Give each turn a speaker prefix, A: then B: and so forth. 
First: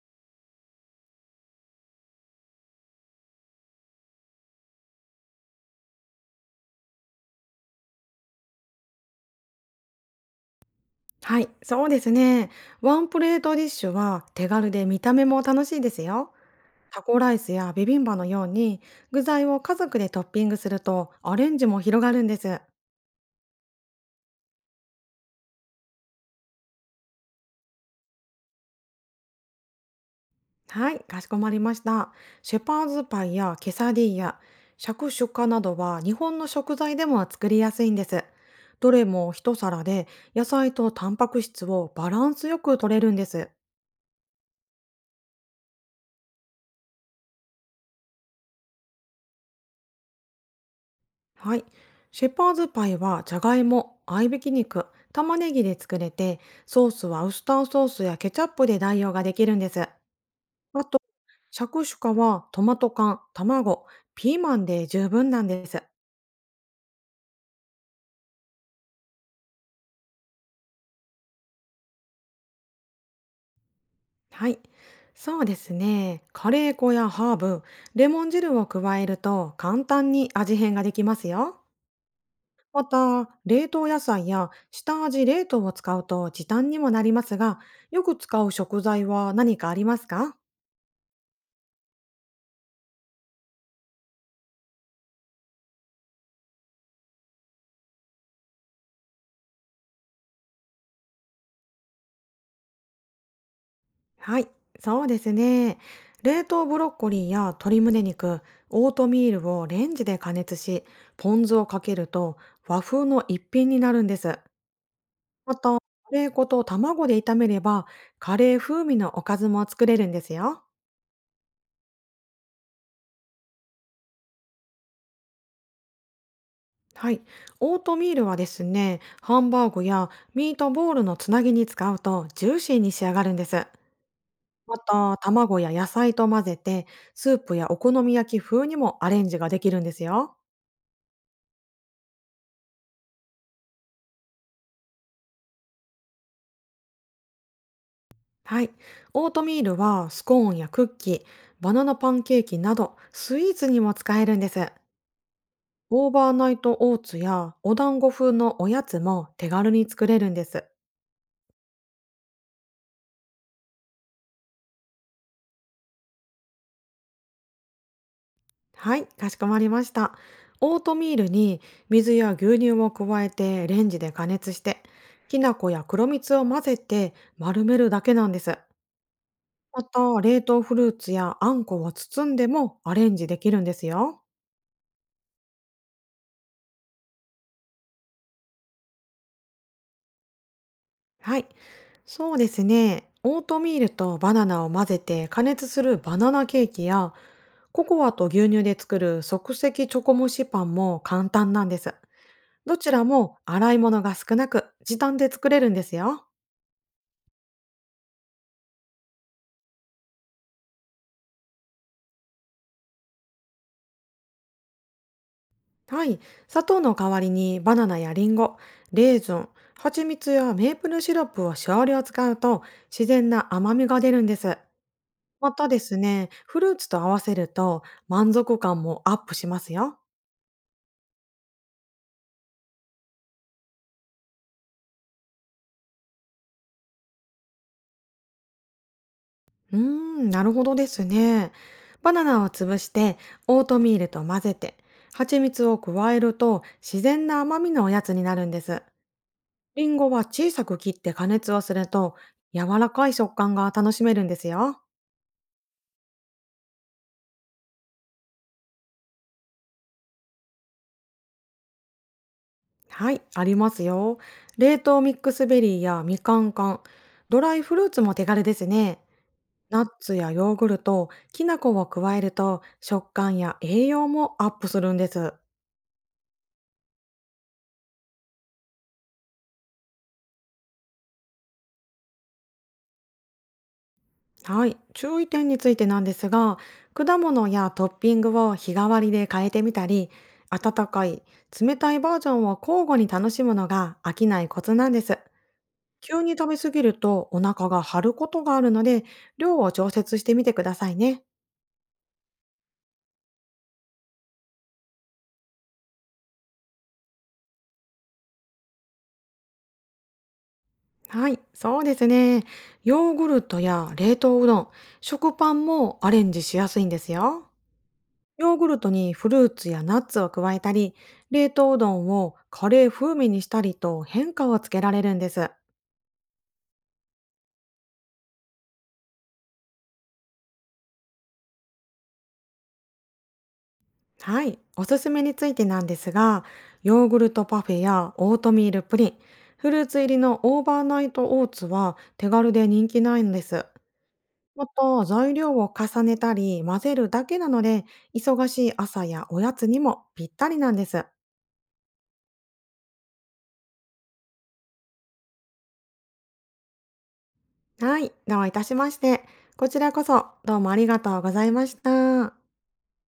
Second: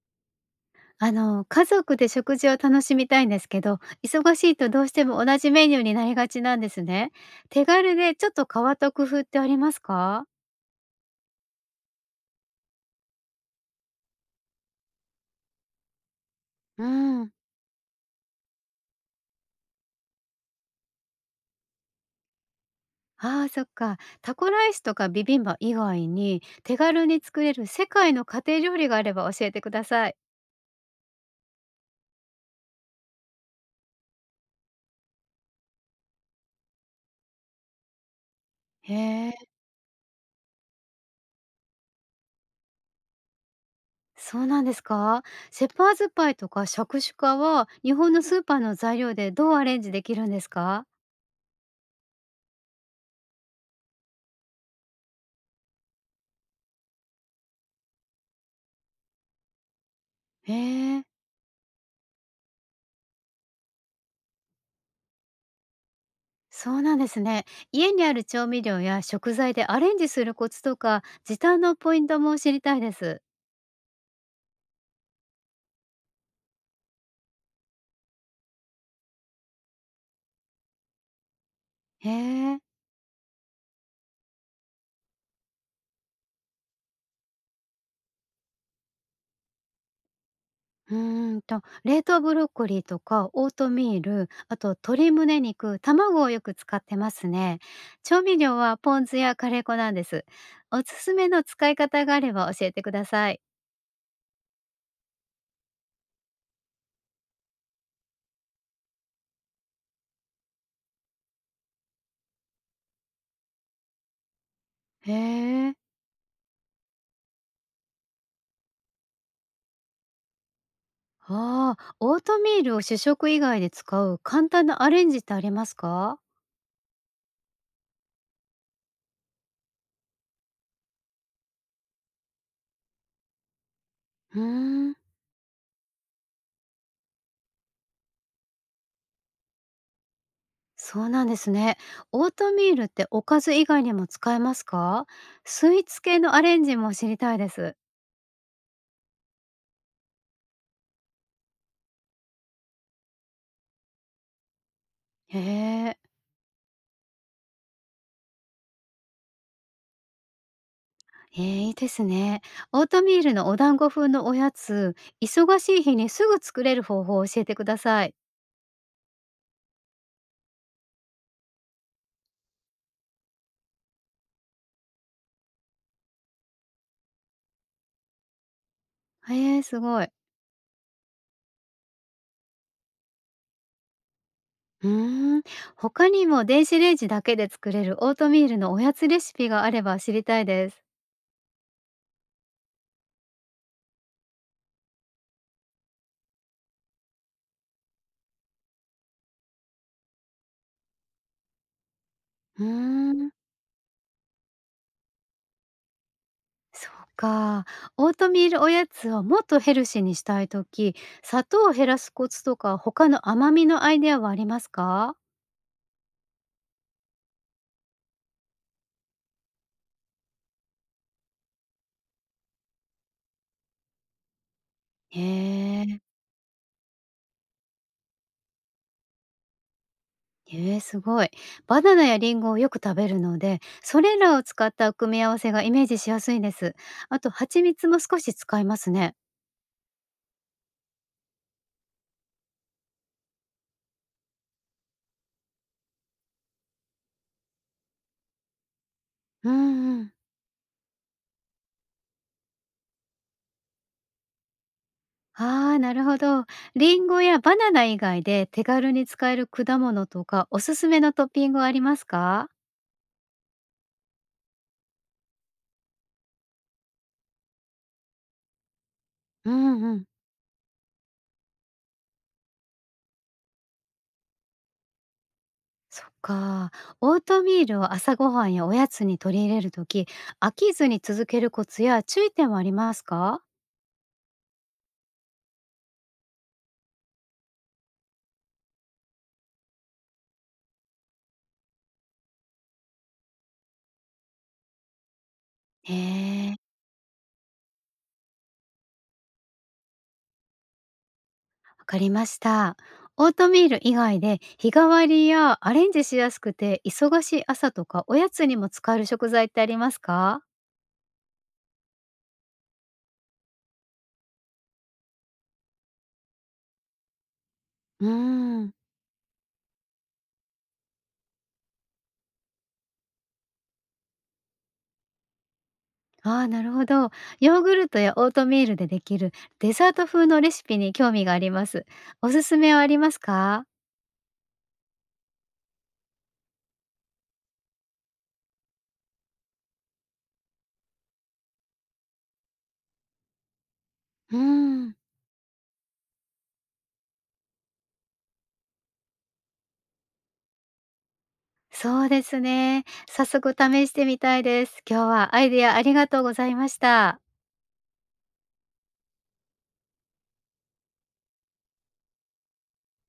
A: 家族で食事を楽しみたいんですけど、忙しいとどうしても同じメニューになりがちなんですね。手軽でちょっと変わった工夫ってありますか？
B: はい、そうですね。ワンプレートディッシュは手軽で見た目も楽しいですよ。
A: う
B: タコ
A: ん。
B: ライスやビビンバのように具材を家族でトッピングするとアレンジも広がるんです。
A: ああー、そっか。タコライスとかビビンバ以外に手軽に作れる世界の家庭料理があれば教えてください。
B: はい、かしこまりました。シェパーズパイやケサディーヤ、シャクシュカなどは日本の食材でも作りやすいんです。どれ
A: へ
B: も
A: え。
B: 一皿で野菜とタンパク質をバランスよく取れるんです。
A: そうなんですか？シェパーズパイとかシャクシュカは日本のスーパーの材料でどうアレンジできるんですか？
B: はい。シェパーズパイはじゃがいも、合いびき肉、玉ねぎで作れて、ソースはウスターソースやケチャップで代用ができるんです。
A: へ
B: あと、
A: え。
B: シャクシュカはトマト缶、卵、ピーマンで十分なんです。
A: そうなんですね。家にある調味料や食材でアレンジするコツとか、時短のポイントも知りたいです。
B: はい。そうですね。カレー粉やハーブ、レモン汁を加えると簡単に味変ができますよ。
A: へえ。
B: また、冷凍野菜や下味冷凍を使うと時短にもなりますが、よく使う食材は何かありますか？
A: 冷凍ブロッコリーとかオートミール、あと鶏胸肉、卵をよく使ってますね。調味料はポン酢やカレー粉なんです。おすすめの使い方があれば教えてください。
B: はい、そうですね。冷凍ブロッコリーや鶏胸肉、オートミールをレンジで加熱し、ポン酢をかけると和風の一品になるんです。
A: へ
B: また、
A: え。
B: カレー粉と卵で炒めれば、カレー風味のおかずも作れるんですよ。
A: ああ、オートミールを主食以外で使う簡単なアレンジってありますか？
B: はい、オートミールはですね、ハンバーグやミートボールのつなぎに使うとジューシーに仕上がるんです。
A: う
B: ま
A: ーん。
B: た、卵や野菜と混ぜて、スープやお好み焼き風にもアレンジができるんですよ。
A: そうなんですね。オートミールっておかず以外にも使えますか？スイーツ系のアレンジも知りたいです。
B: はい。オートミールはスコーンやクッキー、バナナパンケーキなどスイーツにも使えるんです。
A: へえ。
B: オーバーナイトオーツやお団子風のおやつも手軽に作れるんです。
A: えー、いいですね。オートミールのお団子風のおやつ、忙しい日にすぐ作れる方法を教えてください。
B: はい、かしこまりました。オートミールに水や牛乳を加えてレンジで加熱して、きな粉や黒蜜を混ぜて丸めるだけなんです。
A: へえ、す
B: ま
A: ごい。
B: た、冷凍フルーツやあんこを包んでもアレンジできるんですよ。
A: うーん。他にも電子レンジだけで作れるオートミールのおやつレシピがあれば知りたいです。
B: はい。そうですね。オートミールとバナナを混ぜて加熱するバナナケーキや、ココアと牛乳で作る即席チョコ蒸しパンも簡単なんです。
A: う
B: どちら
A: ーん。
B: も洗い物が少なく時短で作れるんですよ。
A: そうか。オートミールおやつをもっとヘルシーにしたいとき、砂糖を減らすコツとか、他の甘みのアイデアはありますか？
B: はい。砂糖の代わりにバナナやリンゴ、レーズン、蜂蜜やメープルシロップを少量使うと自然な甘みが出るんです。
A: へ
B: またです
A: え。
B: ね、フルーツと合わせると満足感もアップしますよ。
A: へえ、すごい。バナナやリンゴをよく食べるので、それらを使った組み合わせがイメージしやすいです。あと、蜂蜜も少し使いますね。
B: うーん、なるほどですね。バナナを潰してオートミールと混ぜて蜂蜜を加えると自然な甘みのおやつになるんです。
A: う
B: リン
A: んう
B: ゴ
A: ん。
B: は小さく切って加熱をすると柔らかい食感が楽しめるんですよ。
A: ああ、なるほど。リンゴやバナナ以外で手軽に使える果物とか、おすすめのトッピングはありますか？
B: はい、ありますよ。冷凍ミックスベリーやみかん缶、ドライフルーツも手軽ですね。
A: うん
B: ナッ
A: うん。
B: ツやヨーグルト、きな粉を加えると食感や栄養もアップするんです。
A: そっか。オートミールを朝ごはんやおやつに取り入れるとき、飽きずに続けるコツや注意点はありますか？
B: はい、注意点についてなんですが、果物やトッピングを日替わりで変えてみたり、温かい、冷たいバージョンを交互に楽しむのが飽きないコツなんです。
A: へ
B: 急に食
A: え、
B: べ過ぎるとお腹が張ることがあるので、量を調節してみてくださいね。
A: わかりました。オートミール以外で日替わりやアレンジしやすくて忙しい朝とかおやつにも使える食材ってありますか？
B: はい、そうですね。ヨーグルトや冷凍うどん、食パンもアレンジしやすいんですよ。
A: う
B: ヨー
A: ー
B: グ
A: ん。
B: ルトにフルーツやナッツを加えたり、冷凍うどんをカレー風味にしたりと変化をつけられるんです。
A: ああ、なるほど。ヨーグルトやオートミールでできるデザート風のレシピに興味があります。おすすめはありますか？
B: はい。おすすめについてなんですが、ヨーグルトパフェやオートミールプリン、フルーツ入りのオーバーナイトオーツは手軽で人気ないんです。
A: うー
B: ま
A: ん。
B: た、材料を重ねたり混ぜるだけなので、忙しい朝やおやつにもぴったりなんです。
A: そうですね。早速試してみたいです。今日はアイデアありがとうございました。
B: はい。どういたしまして。こちらこそどうもありがとうございました。